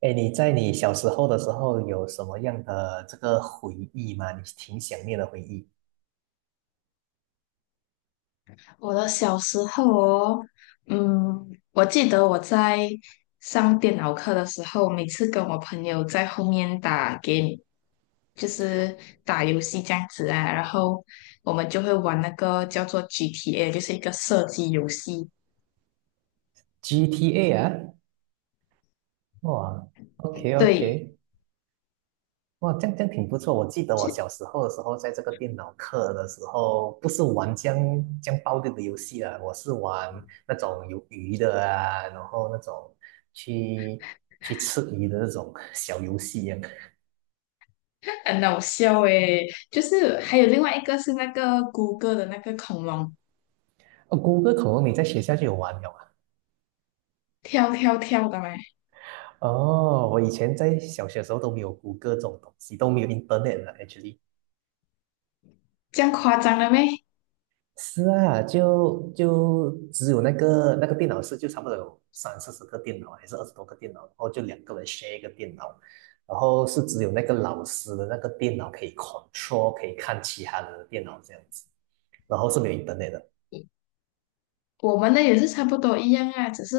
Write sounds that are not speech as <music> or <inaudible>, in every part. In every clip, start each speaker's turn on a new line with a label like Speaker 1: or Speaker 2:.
Speaker 1: 哎，你在你小时候的时候有什么样的这个回忆吗？你挺想念的回忆。
Speaker 2: 我的小时候哦，嗯，我记得我在上电脑课的时候，每次跟我朋友在后面打 game，就是打游戏这样子啊，然后我们就会玩那个叫做 GTA，就是一个射击游戏，
Speaker 1: GTA 啊，哇，OK
Speaker 2: 对，
Speaker 1: OK，哇，这样挺不错。我记得我小时候的时候，在这个电脑课的时候，不是玩这样暴力的游戏啊，我是玩那种有鱼的啊，然后那种去去吃鱼的那种小游戏一样。
Speaker 2: 很搞笑诶。就是还有另外一个是那个谷歌的那个恐龙
Speaker 1: 哦，谷歌恐龙你在学校就有玩了
Speaker 2: 跳跳跳的咩，
Speaker 1: 哦，我以前在小学的时候都没有谷歌这种东西，都没有 internet 了，actually。
Speaker 2: 这样夸张了咩？
Speaker 1: 是啊，就只有那个电脑室，就差不多有三四十个电脑，还是二十多个电脑，然后就两个人 share 一个电脑，然后是只有那个老师的那个电脑可以 control，可以看其他人的电脑这样子，然后是没有 internet 的。
Speaker 2: 我们的也是差不多一样啊，只是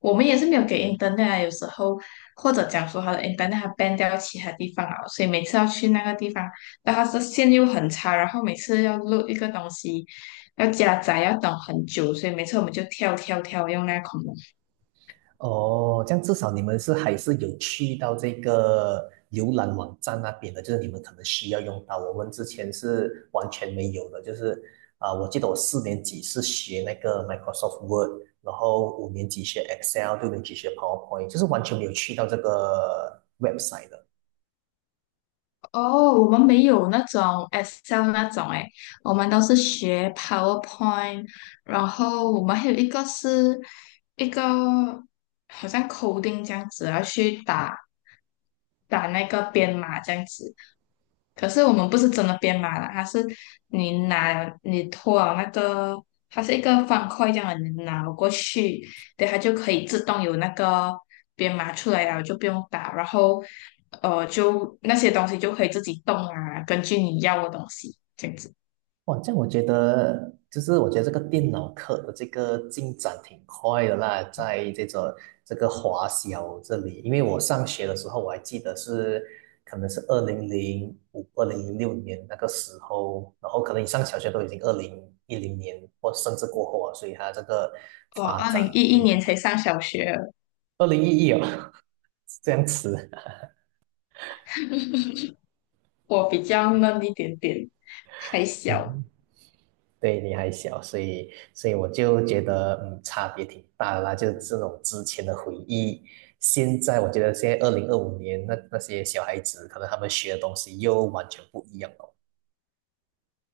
Speaker 2: 我们也是没有给 internet 啊，有时候或者讲说他的 internet 它 ban 掉其他地方了，所以每次要去那个地方，但它的线又很差，然后每次要录一个东西，要加载要等很久，所以每次我们就跳跳跳用那个恐龙。
Speaker 1: 哦，这样至少你们是还是有去到这个浏览网站那边的，就是你们可能需要用到。我们之前是完全没有的，就是啊、我记得我四年级是学那个 Microsoft Word，然后五年级学 Excel，六年级学 PowerPoint，就是完全没有去到这个 website 的。
Speaker 2: 哦，我们没有那种 Excel 那种诶，我们都是学 PowerPoint，然后我们还有一个好像 coding 这样子，要去打那个编码这样子。可是我们不是真的编码啦，它是你拿你拖了那个，它是一个方块这样的，你拿过去，对，它就可以自动有那个编码出来了，就不用打。然后就那些东西就可以自己动啊，根据你要的东西这样子。
Speaker 1: 哇，这样我觉得，就是我觉得这个电脑课的这个进展挺快的啦，在这个华小这里，因为我上学的时候，我还记得是可能是2005、2006年那个时候，然后可能你上小学都已经2010年或甚至过后啊，所以它这个
Speaker 2: 我
Speaker 1: 发
Speaker 2: 二
Speaker 1: 展
Speaker 2: 零一
Speaker 1: 会
Speaker 2: 一
Speaker 1: 比较
Speaker 2: 年
Speaker 1: 快。
Speaker 2: 才上小学，
Speaker 1: 2011哦，<laughs> 这样子，
Speaker 2: 我比较嫩一点点，还
Speaker 1: <laughs>
Speaker 2: 小。
Speaker 1: 嗯对，你还小，所以我就觉得，嗯，差别挺大的啦。就是这种之前的回忆，现在我觉得现在2025年那些小孩子，可能他们学的东西又完全不一样了。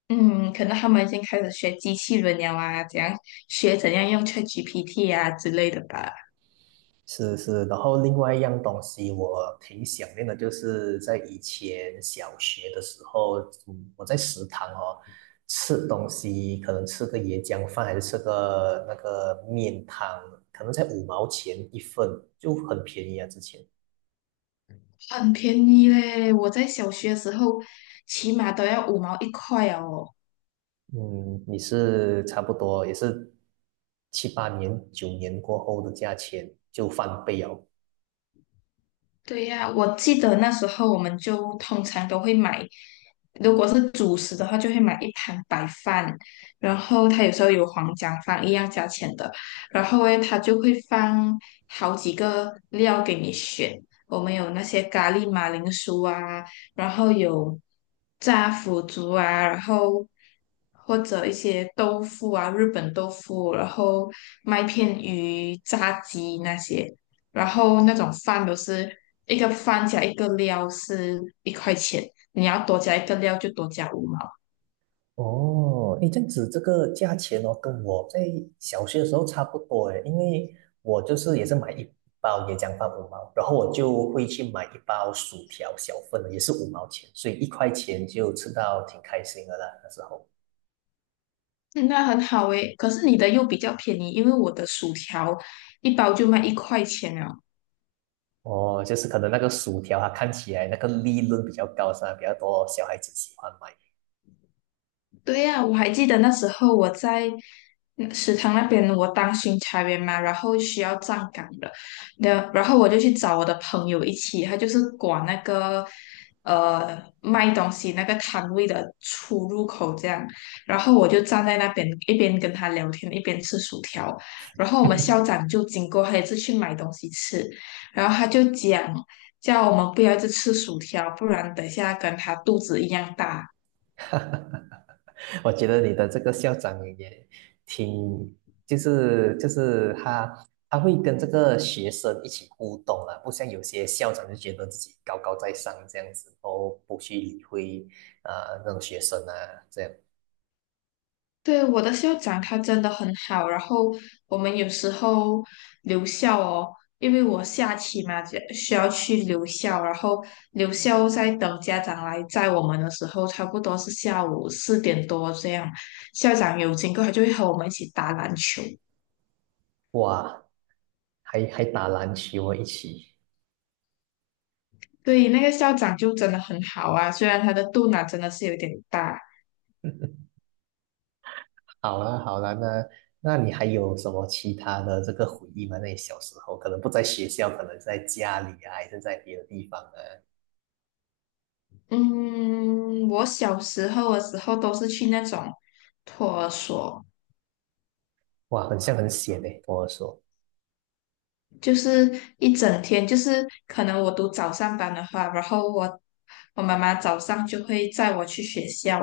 Speaker 2: 嗯，可能他们已经开始学机器人了啊，怎样学怎样用 ChatGPT 啊之类的吧。
Speaker 1: 是是，然后另外一样东西我挺想念的，就是在以前小学的时候，嗯，我在食堂哦吃东西，可能吃个椰浆饭，还是吃个那个面汤，可能才五毛钱一份，就很便宜啊，之前。
Speaker 2: 很便宜嘞，我在小学的时候起码都要五毛一块哦。
Speaker 1: 嗯，你是差不多也是七八年、九年过后的价钱就翻倍哦。
Speaker 2: 对呀，我记得那时候我们就通常都会买，如果是主食的话，就会买一盘白饭，然后它有时候有黄姜饭一样价钱的，然后诶，它就会放好几个料给你选，我们有那些咖喱马铃薯啊，然后有炸腐竹啊，然后或者一些豆腐啊，日本豆腐，然后麦片鱼、炸鸡那些。然后那种饭都是一个饭加一个料是一块钱，你要多加一个料就多加五毛，
Speaker 1: 哦，诶，这样子这个价钱哦，跟我在小学的时候差不多诶，因为我就是也是买一包椰浆饭五毛，然后我就会去买一包薯条小份的，也是五毛钱，所以一块钱就吃到挺开心的啦，那时候。
Speaker 2: 嗯那很好诶。可是你的又比较便宜，因为我的薯条一包就卖一块钱了。
Speaker 1: 哦，就是可能那个薯条啊看起来那个利润比较高，是吧？比较多小孩子喜欢买。
Speaker 2: 对呀，我还记得那时候我在食堂那边，我当巡查员嘛，然后需要站岗的，然后我就去找我的朋友一起，他就是管那个卖东西那个摊位的出入口这样，然后我就站在那边一边跟他聊天，一边吃薯条，然后我们校
Speaker 1: <laughs>
Speaker 2: 长就经过，他也是去买东西吃，然后他就讲。叫我们不要一直吃薯条，不然等一下跟他肚子一样大。
Speaker 1: <laughs> 我觉得你的这个校长也挺，就是他会跟这个学生一起互动啊，不像有些校长就觉得自己高高在上这样子，然后不去理会那种学生啊，这样
Speaker 2: 对，我的校长他真的很好，然后我们有时候留校哦，因为我下期嘛就需要去留校，然后留校在等家长来载我们的时候，差不多是下午4点多这样，校长有经过，他就会和我们一起打篮球。
Speaker 1: 哇，还打篮球一起，
Speaker 2: 对，那个校长就真的很好啊，虽然他的肚腩真的是有点大。
Speaker 1: <laughs> 好了好了，那你还有什么其他的这个回忆吗？那你小时候可能不在学校，可能在家里啊，还是在别的地方呢？
Speaker 2: 嗯，我小时候的时候都是去那种托儿所。
Speaker 1: 哇，很像很险诶，跟我说。
Speaker 2: 就是一整天，就是可能我读早上班的话，然后我妈妈早上就会载我去学校，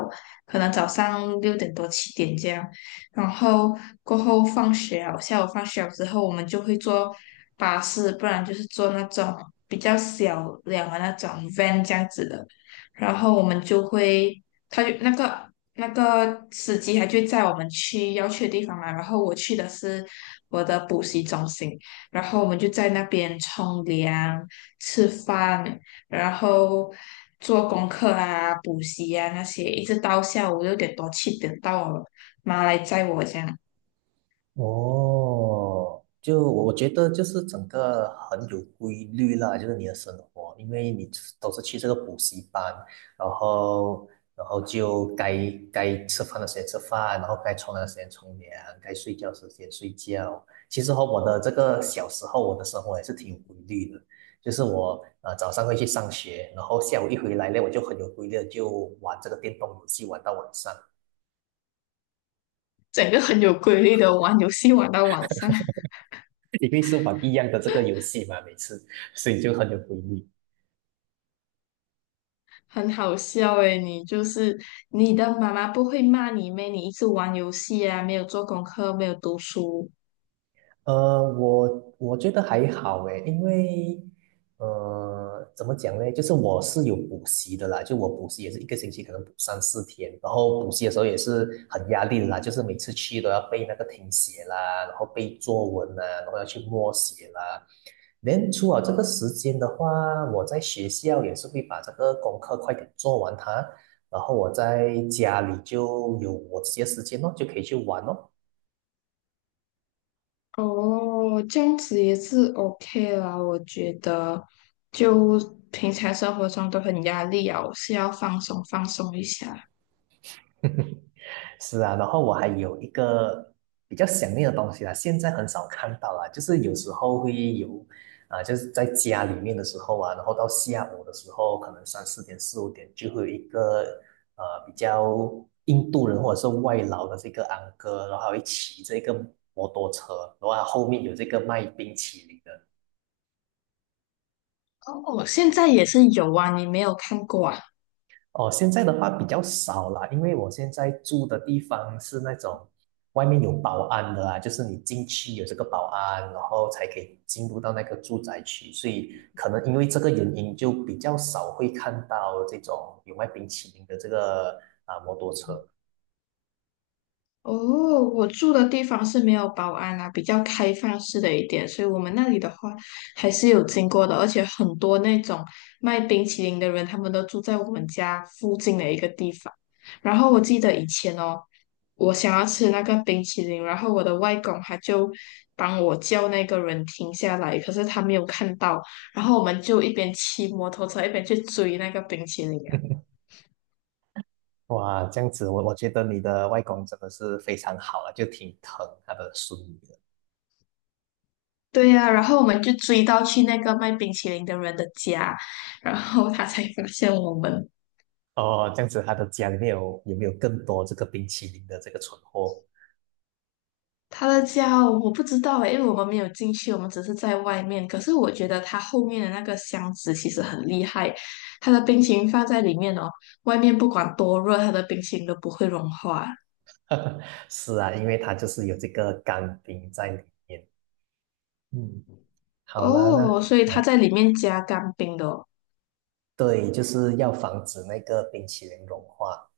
Speaker 2: 可能早上六点多七点这样，然后过后放学了，下午放学了之后，我们就会坐巴士，不然就是坐那种比较小辆的那种 van 这样子的，然后我们就会，他就那个。那个司机他就载我们去要去的地方嘛，然后我去的是我的补习中心，然后我们就在那边冲凉、吃饭，然后做功课啊、补习啊那些，一直到下午六点多七点到我妈来载我这样。
Speaker 1: 哦，就我觉得就是整个很有规律啦，就是你的生活，因为你都是去这个补习班，然后然后就该吃饭的时间吃饭，然后该冲凉的时间冲凉，该睡觉的时间睡觉。其实和我的这个小时候，我的生活也是挺有规律的，就是我早上会去上学，然后下午一回来呢，我就很有规律地就玩这个电动游戏玩到晚上。
Speaker 2: 整个很有规律的玩游戏玩到晚上，<laughs>
Speaker 1: 因为是玩一样的这个游戏嘛，每次，所以就很有回忆。
Speaker 2: 很好笑诶。你就是你的妈妈不会骂你咩？你一直玩游戏啊，没有做功课，没有读书，
Speaker 1: 我觉得还好诶，因为怎么讲呢？就是我是有补习的啦，就我补习也是一个星期可能补三四天，然后补习的时候也是很压力的啦，就是每次去都要背那个听写啦，然后背作文啦，然后要去默写啦。连初了这个时间的话，我在学校也是会把这个功课快点做完它，然后我在家里就有我自己的时间咯，就可以去玩哦。
Speaker 2: 哦，这样子也是 OK 啦，我觉得就平常生活中都很压力啊，我是要放松放松一下。
Speaker 1: 是啊，然后我还有一个比较想念的东西啦，现在很少看到啦，就是有时候会有，啊、就是在家里面的时候啊，然后到下午的时候，可能三四点、四五点就会有一个比较印度人或者是外劳的这个安哥，然后还会骑这个摩托车，然后他后面有这个卖冰淇淋的，
Speaker 2: 哦，现在也是有啊，你没有看过啊？
Speaker 1: 哦，现在的话比较少了，因为我现在住的地方是那种外面有保安的啊，就是你进去有这个保安，然后才可以进入到那个住宅区，所以可能因为这个原因，就比较少会看到这种有卖冰淇淋的这个啊摩托车。
Speaker 2: 哦，我住的地方是没有保安啦，比较开放式的一点，所以我们那里的话还是有经过的，而且很多那种卖冰淇淋的人，他们都住在我们家附近的一个地方。然后我记得以前哦，我想要吃那个冰淇淋，然后我的外公他就帮我叫那个人停下来，可是他没有看到，然后我们就一边骑摩托车一边去追那个冰淇淋。
Speaker 1: <laughs> 哇，这样子我觉得你的外公真的是非常好了，就挺疼他的孙女的。
Speaker 2: 对呀、然后我们就追到去那个卖冰淇淋的人的家，然后他才发现我们。
Speaker 1: 哦，这样子他的家里面有没有更多这个冰淇淋的这个存货？
Speaker 2: 他的家哦我不知道诶，因为我们没有进去，我们只是在外面。可是我觉得他后面的那个箱子其实很厉害，他的冰淇淋放在里面哦，外面不管多热，他的冰淇淋都不会融化。
Speaker 1: <laughs> 是啊，因为它就是有这个干冰在里面。嗯，好啦，那
Speaker 2: 哦，所以他
Speaker 1: 呃，
Speaker 2: 在里面加干冰的哦。
Speaker 1: 对，就是要防止那个冰淇淋融化。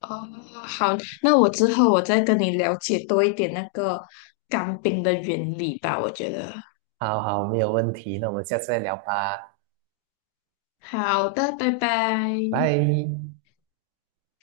Speaker 2: 哦，好，那我之后我再跟你了解多一点那个干冰的原理吧，我觉得。
Speaker 1: 好好，没有问题，那我们下次再聊吧，
Speaker 2: 好的，拜拜。
Speaker 1: 拜。